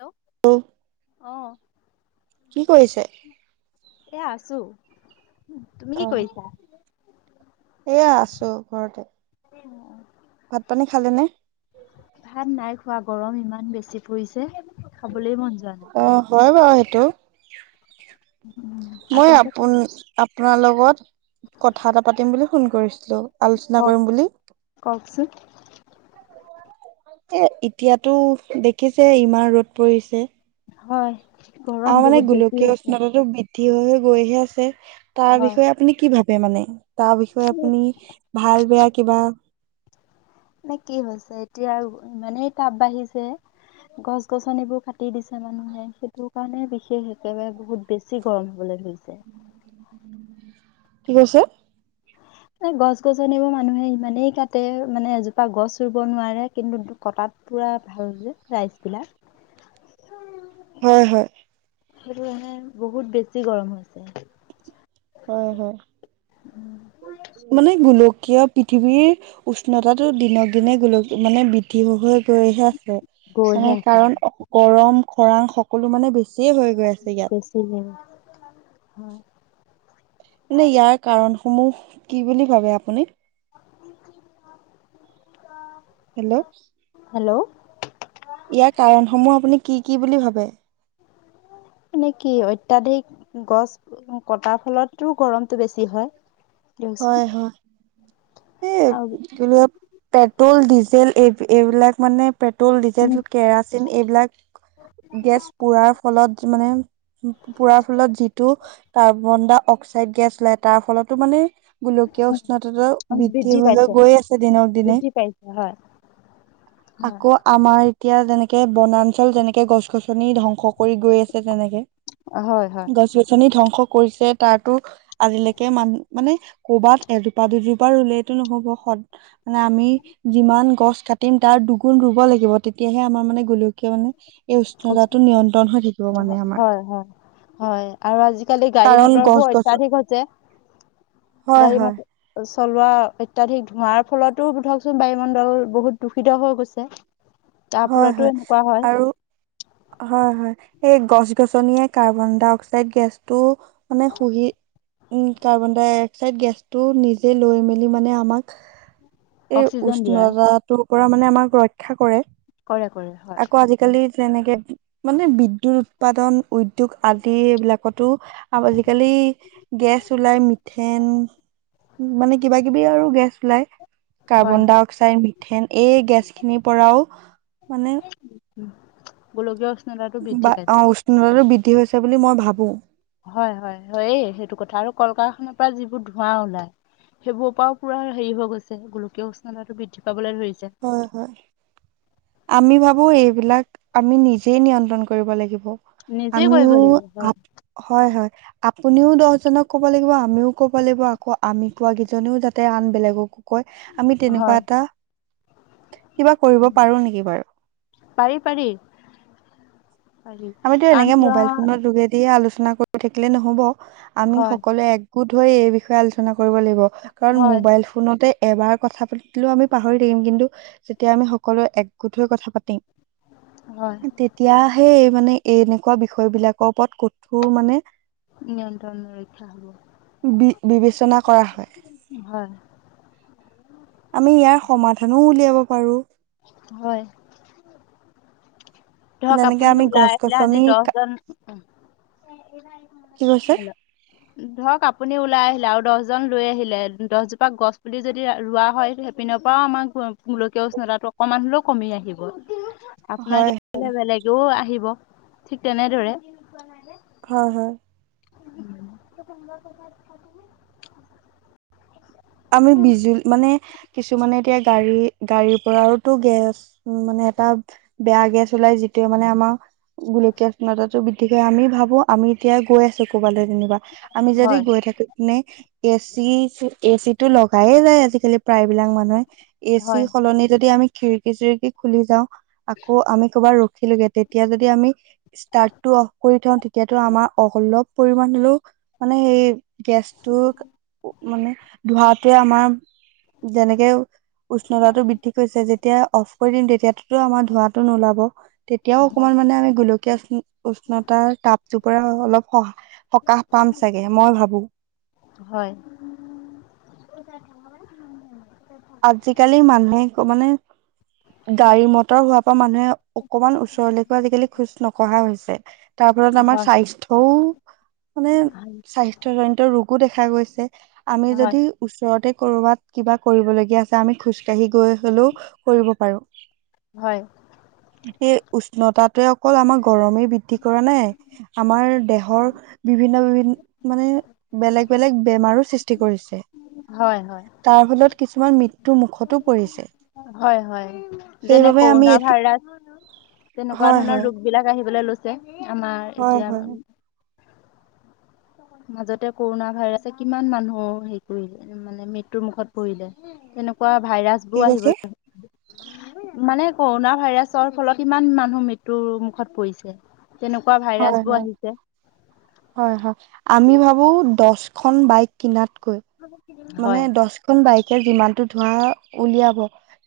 Hello অ অহ' কি কৰিছে? এ আছো তুমি অ কি কৰিছা? এয়া আছো ঘৰতে। উম অহ ভাত পানী খালে নে? ভাত নাই খোৱা গৰম ইমান বেছি পৰিছে খাবলৈ মন যোৱা নাই। অ' হয় বাৰু সেইটো মই আপোনালোকে আপোনা আপোনাৰ লগত কথা এটা পাতিম বুলি ফোন কৰিছিলোঁ আলোচনা কৰিম বুলি কওক চোন এই এতিয়াতো দেখিছে ইমান ৰ'দ পৰিছে। হয়। গৰম আমাৰ মানে বহুত বেছি গোলকীয় হৈছে উষ্ণতাটো বৃদ্ বৃদ্ধি হৈ হৈ গৈহে আছে, তাৰ হয়। বিষয়ে আপুনি কি ভাবে মানে? তাৰ বিষয়ে আপুনি ভাল বেয়া কিবা নে কি হৈছে, এতিয়া আৰু ইমানেই টাপ বাঢ়িছে গছ গছনিবোৰ কাটি দিছে মানুহে, সেইটো কাৰণে বিশেষ একেবাৰে বহুত বেছি গৰম হবলৈ ধৰিছে। কি কৈছে? এই গছ-গছনিবোৰ মানুহে ইমানেই কাটে মানে এজোপা গছ ৰুব নোৱাৰে কিন্তু কটাত পোৰা ভাল যে ৰাইজ বিলাক। [inaudible] [inaudible] হয় হয়। সেইটো কাৰনে বহুত বেছি গৰম হৈছে! হয় হয় মানে গোলকীয় পৃথিৱীৰ উষ্ণতাটো দিনক দিনে গোলক মানে বৃদ্ধি হৈ হৈ গৈহে আছে। গৈহে মানে আছে কাৰণ গৰম, খৰাং সকলো মানে বেছিয়ে হৈ গৈ আছে ইয়াত। উম হম হয়। মানে ইয়াৰ কাৰণসমূহ কি বুলি ভাবে আপুনি? [inaudible] হেল্ল? হেল্ল! ইয়াৰ কাৰণসমূহ আপুনি কি কি বুলি ভাবে? মানে কি অত্যাধিক গছ কটাৰ ফলততো গৰমটো বেছি হয়! দিয়কচোন হয় হয় এই আৰু কি বোলে পেট্ৰল ডিজেল এই এইবিলাক মানে পেট্ৰ'ল, ডিজেল, কেৰাচিন এইবিলাক গেছ পুৰাৰ ফলত মানে পুৰাৰ ফলত যিটো কাৰ্বন দা অক্সাইড গেছ ওলায়, তাৰ ফলতো মানে গোলকীয় উষ্ণতাটো বৃদ্ধি হৈ হৈ গৈ আছে দিনক দিনে। বৃদ্ধি পাইছে হয় [inaudible] আকৌ আমাৰ এতিয়া যেনেকে বনাঞ্চল যেনেকে গছ গছনি ধ্বংস কৰি গৈ আছে তেনেকে। হয় গছ গছনি ধ্বংস কৰিছে তাৰতো আজিলৈকে মান মানে কৰ'বাত এজোপা-দুজোপা ৰুলেটো নহ'ব, সদ মানে আমি যিমান গছ কাটিম তাৰ দুগুণ ৰুব লাগিব তেতিয়াহে আমাৰ মানে গোলকীয়া মানে এই উষ্ণতাটো নিয়ন্ত্ৰণ হৈ থাকিব মানে আমাৰ। হয় হয় হয় আৰু আজিকালি কাৰণ গাড়ী-মটৰ গছ বোৰ গছ অত্যাধিক হৈছে। হয় হয় গাড়ী-মটৰ চলোৱা অত্যাধিক ধোঁৱাৰ ফলতো ধৰকচোন বায়ুমণ্ডল বহুত দূষিত হৈ গৈছে। তাৰ হয় ফলতো হয় এনেকুৱা হয়। আৰু হয় হয়, এই গছ গছনিয়ে কাৰ্বন-ডাই-অক্সাইড গেছ টো মানে শুহি, উম কাৰ্বন ডাই অক্সাইড গেছ টো নিজে লৈ মেলি মানে আমাক এই অক্সিজেন দিয়া উষ্ণতা টোৰ পৰা মানে আমাক ৰক্ষা কৰে। কৰে কৰে আকৌ হয়। আজিকালি যেনেকে মানে বিদ্যুৎ উৎপাদন, উদ্যোগ আদি এইবিলাক ক'তো আৰু আজিকালি গেছ ওলাই মিথেন মানে কিবা কিবি আৰু গেছ ওলাই। হয় হয় কাৰ্বন-ডাই-অক্সাইড, মিথেন, এই গেছ খিনিৰ পৰাওঁ, মানে গোলকীয় উষ্ণতাটো বা বৃদ্ধি পাইছে। [unintelligible] বৃদ্ধি হৈছে বুলি, মই ভাৱোঁ। হয়, হয়! হয়েই সেইটো কথা। আৰু কল- কাৰখানাৰ পৰা যিবোৰ ধোঁৱা ওলাই। সেইবোৰৰ পৰাও, পূৰা সেৰি হৈ গৈছে। গোলকীয় উষ্ণতাটো বৃদ্ধি পাবলৈ ধৰিছে। হয়, হয়! আমি ভাৱোঁ এইবিলাক, আমি নিজে নিয়ন্ত্ৰণ কৰিব লাগিব। নিজেই কৰিব আমিও, লাগিব হয় [unintelligible] হয়, হয়। আপুনিও দহজনক ক'ব লাগিব, আমিও ক'ব লাগিব। আকৌ আমি কোৱা কেইজনেও যাতে, আন বেলেগক কয়, আমি তেনেকুৱা হয় এটা কিবা কৰিব পাৰোঁ নেকি বাৰু? পাৰি-পাৰি। আমিতো এনেকে, মোবাইল ফোনৰ যোগেদিয়ে আলোচনা কৰি কৰি থাকিলে নহ'ব, আমি হয় সকলোৱে একগোট হৈ, এই বিষয়ে আলোচনা কৰিব লাগিব। কাৰণ, হয় মোবাইল ফোনতে এবাৰ কথা পাতিলেও, আমি পাহৰি থাকিম। কিন্তু, যেতিয়া আমি সকলোৱে, এক গোট হৈ কথা পাতিম। হয়! তেতিয়াহে, এই মানে, এনেকুৱা বিষয় বিলাকৰ ওপৰত কঠোৰ মানে, নিয়ন্ত্ৰণ ৰক্ষা হ'ব বি-বিবেচনা কৰা হয়। হয়। আমি ইয়াৰ সমাধানো উলিয়াব পাৰোঁ। হয়। ধৰক যেনেকে আপুনি আমি গছ ওলাই আহিলে, আজি গছনি কি দহজন। কৈছে হেল্ল'? ধৰক, আপুনি ওলাই আহিলে আৰু দহজন লৈ আহিলে। দহজোপা গছ পুলি ৰোৱা হয়। সে সেইপিনৰ পৰাও আমাৰ, গোলকীয় উষ্ণতাটো অকমান হ'লেও, কমি আহিব। আপোনাক হয় দেখিলে, বেলেগেও আহিব, ঠিক তেনেদৰে। হয়, হয়। [unintelligible] আমি বিজু, মানে, কিছুমানে এতিয়া, গাড়ী-গাড়ীৰ পৰাওতো গেছ উম, মানে এটা, বেয়া গেছ ওলাই, যিটোৱে মানে আমাৰ, গোলকীয় উষ্ণতাটো বৃ গতিকে, আমি ভাবোঁ! আমি এতিয়া গৈ আছোঁ ক'ৰবালে যেনিবা, আমি যদি হয় গৈ থাকোঁ, নে এচি, এচিটো লগায়ে যায়, আজিকালি প্ৰায়বিলাক মানুহে। এচিৰ হয় সলনি যদি, আমি খিৰকি-চিৰিকি খুলি যাওঁ। আকৌ আমি, ক'ৰবাত ৰখিলোগে। তেতিয়া যদি আমি, ষ্টাৰ্টটো অফ কৰি থওঁ, তেতিয়াটো আমাৰ অলপ, পৰিমাণ হ'লেও। মানে এই, গেছটো, মানে, ধোৱাটোৱে আমাৰ যেনেকে উষ্ণতাটো বৃদ্ধি কৰিছে। যেতিয়া, অফ কৰি [unintelligible] তেতিয়া, তো আমাৰ ধোঁৱাটো নোলাব। তেতিয়াও অকমান হয় মানে, আমি গোলকীয়া [unintelligible] উষ্ণতাৰ তাপ তোৰ পৰা অলপ, স-সকাহ পাম চাগে, মই ভাবোঁ! হয়! আজিকালি, মানুহে ক মানে, গাড়ী-মটৰ হোৱাৰ পৰা মানুহে, অকমান ওচৰলৈকে, আজিকালি খোজ নকঢ়া হৈছে। তাৰ ফলত আমাৰ হয় স্বাস্থ্যও মানে, স্বাস্থ্যজনিত ৰোগো দেখা গৈছে। আমি হয় যদি ওচৰতে ক'ৰবাত, কিবা কৰিবলৈ [unintelligible] আমি খোজকাঢ়ি গৈ হ'লেও কৰিব পাৰোঁ। হয়। এই উষ্ণতাটোৱে অকল আমাৰ গৰমেই বৃদ্ধি কৰে নে? আমাৰ দেহৰ বিভিন্ন বিভিন্ন মানে বেলেগ বেলেগ বেমাৰো সৃষ্টি কৰিছে। হয়, হয়। তাৰ ফলত কিছুমান মৃ হয়, হয়। যেনে সেইবাবে আমি কৰোণা এইটো ভাইৰাছ। তেনেকুৱা হয় ধৰনৰ হয় ৰোগ বিলাক আহিবলৈ লৈছে আমাৰ হয় এতিয়া। হয় মাজতে কৰোণা ভাইৰাছে কিমান মানুহ হেৰি কৰিলে মানে মৃত্যুৰ মুখত পৰিলে। তেনেকুৱা ভাইৰাছ কি বোৰ কৈছে? আহিবলৈ মানে কৰোণা ভাইৰাছৰ ফলত ইমান মানুহ মৃত্যুৰ মুখত পৰিছে। কেনেকুৱা হয় ভাইৰাছবোৰ হয় আহিছে। হয়, হয়। আমি ভাবোঁ দহখন বাইক কিনাতকৈ মানে হয় দহখন বাইকে যিমানতটো ধোৱা উলিয়াব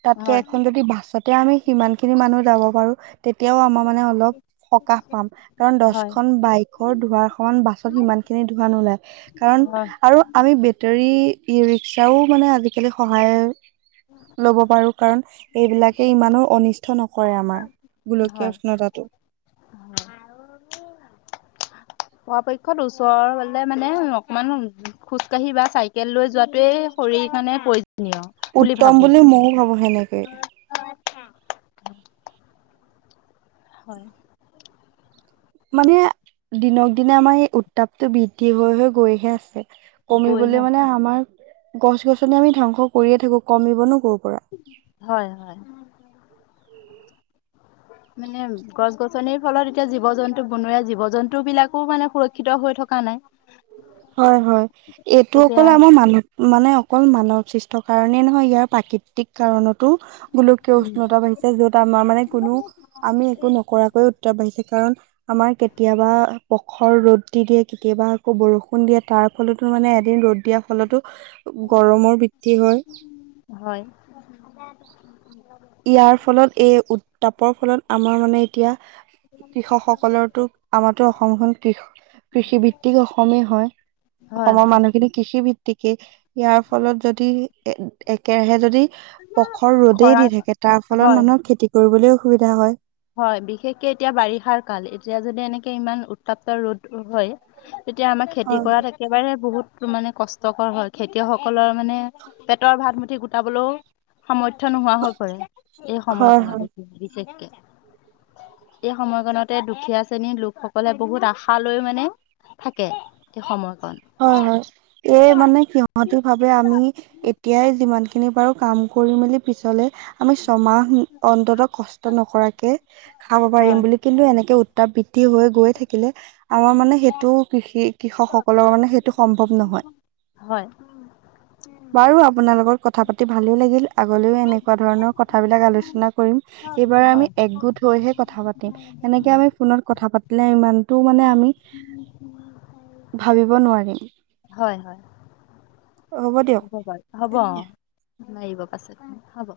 তাতকে হয় এখন যদি বাছত। তেতিয়া আমি কিমান খিনি মানুহ যাব পাৰোঁ। তেতিয়াও আমাৰ মানে অলপ সকাহ পাম কাৰণ হয় দহখনন বাইক। ঘৰ ধোৱাৰ সমান বাছত সিমান খিনি ধোৱা নোলায়। কাৰণ হয় আৰু আমি বেটেৰীৰ ই ৰিক্সাও মানে আজিকালি সহায়ৰ ল'ব পাৰোঁ। কাৰণ এইবিলাকে ইমানো অনিষ্ট নকৰে আমাৰ গোলকীয় হয় উষ্ণতাটো। পৰাপক্ষত ওচৰলে মানে অকমান খোজকাঢ়ি বা চাইকেল লৈ যোৱাটোৱেই পৰি মানে প্ৰয়োজনীয়। উত্তম বুলি মইয়ো ভাবোঁ সেনেকে। হয়। মানে দিনক দিনে আমাৰ এই উত্তাপ টো বৃদ্ধি হৈ হৈ গৈহে আছে। গৈহে কমিবলৈ আছে মানে আমাৰ গছ গছনি আমি ধ্বংস কৰিয়ে থাকোঁ কমিব নো ক'ৰ পৰা। হয়, হয়। [unintelligible] মানে গছ গছনিৰ ফলত এতিয়া জীৱ জন্তু বনাই জীৱ জন্তু বিলাকো মানে সুৰক্ষিত ক্ষিত হৈ থকা নাই। হয়, হয়। এইটো এতিয়া অকল আমাৰ মানব মানে অকল মানৱ সৃষ্ট কাৰণেই নহয়। ইয়াৰ প্ৰাকৃতিক কাৰণতো। গোলকীয় উম উষ্ণতা বাঢ়িছে য'ত আমাৰ মানে কোনো আমি একো নকৰাকৈ। বাঢ়িছে কাৰণ আমাৰ কেতিয়াবা পখৰ ৰ'দ দি দিয়ে কেতিয়াবা আকৌ বৰষুণ। দিয়া তাৰ ফলতো মানে এদিন ৰ'দ দিয়া ফলতো গৰমৰ বৃদ্ধি হয়। হয়। ইয়াৰ ফলত এই উত্তাপৰ ফলত আমাৰ মানে এতিয়া। কৃষকসকলৰতো আমাৰটো অসমখন কৃষ কৃষি ভিত্তিক অসমেই হয়। হয় অসমৰ হয় মানুহখিনি কৃষি ভিত্ত গতিকে, ইয়াৰ ফলত যদি এ একেৰাহে যদি পখৰ ৰ'দেই দি খৰাং থাকে। তাৰ ফলত হয় মানুহৰ খেতি কৰিবলৈ অসুবিধা হয়। হয়, বিশেষকে এতিয়া বাৰিষাৰ কাল এতিয়া যদি এনেকে ইমান উত্তাপ্ত ৰ'দ হয়। তেতিয়া আমাৰ খেতি হয় কৰাত একেবাৰে বহুত মানে কষ্টকৰ হয়। খেতিয়কসকলৰ মানে পেটৰ ভাত মুঠি গোটাবলৈও সময় থ্য নোহোৱা হৈ পৰে। এই হয় হয় সময়খনত এই বিশেষকে। এই সময়কতে দুখীয়া শ্ৰেণীৰ লোকসকলে বহুত আশা লৈ মানে থাকে, এই সময়কণ। হয়, হয় এই মানে সিহতি ভাবে আমি এতিয়াই যিমান খিনি পাৰোঁ কাম কৰি মেলি পিছলে আমি ছমাহ অন্ততঃ কষ্ট নকৰাকে খাব পাৰিম হয় বুলি কিন্তু এনেকে উত্তাপ বৃদ্ধি হৈ গৈ থাকিলে আমাৰ মানে সেইটো কৃষি কৃষক [unintelligible] সেইটো সম্ভৱ নহয়। হয়। [inaudible] বাৰু আপোনাৰ লগত কথা পাতি ভালেই লাগিল আগলেও এনেকুৱা ধৰণৰ কথাবিলাক আলোচনা এইবাৰ আমি হয় একগোট হৈহে কথা পাতিম এনেকে আমি ফোনত কথা পা [unintelligible] ইমানটো মানে আমি উম উম [unintelligible] ভাবিব নোৱাৰিম। হয়, হয় হ'ব বাৰু হ'ব অ। [unintelligible] পাছত হ'ব।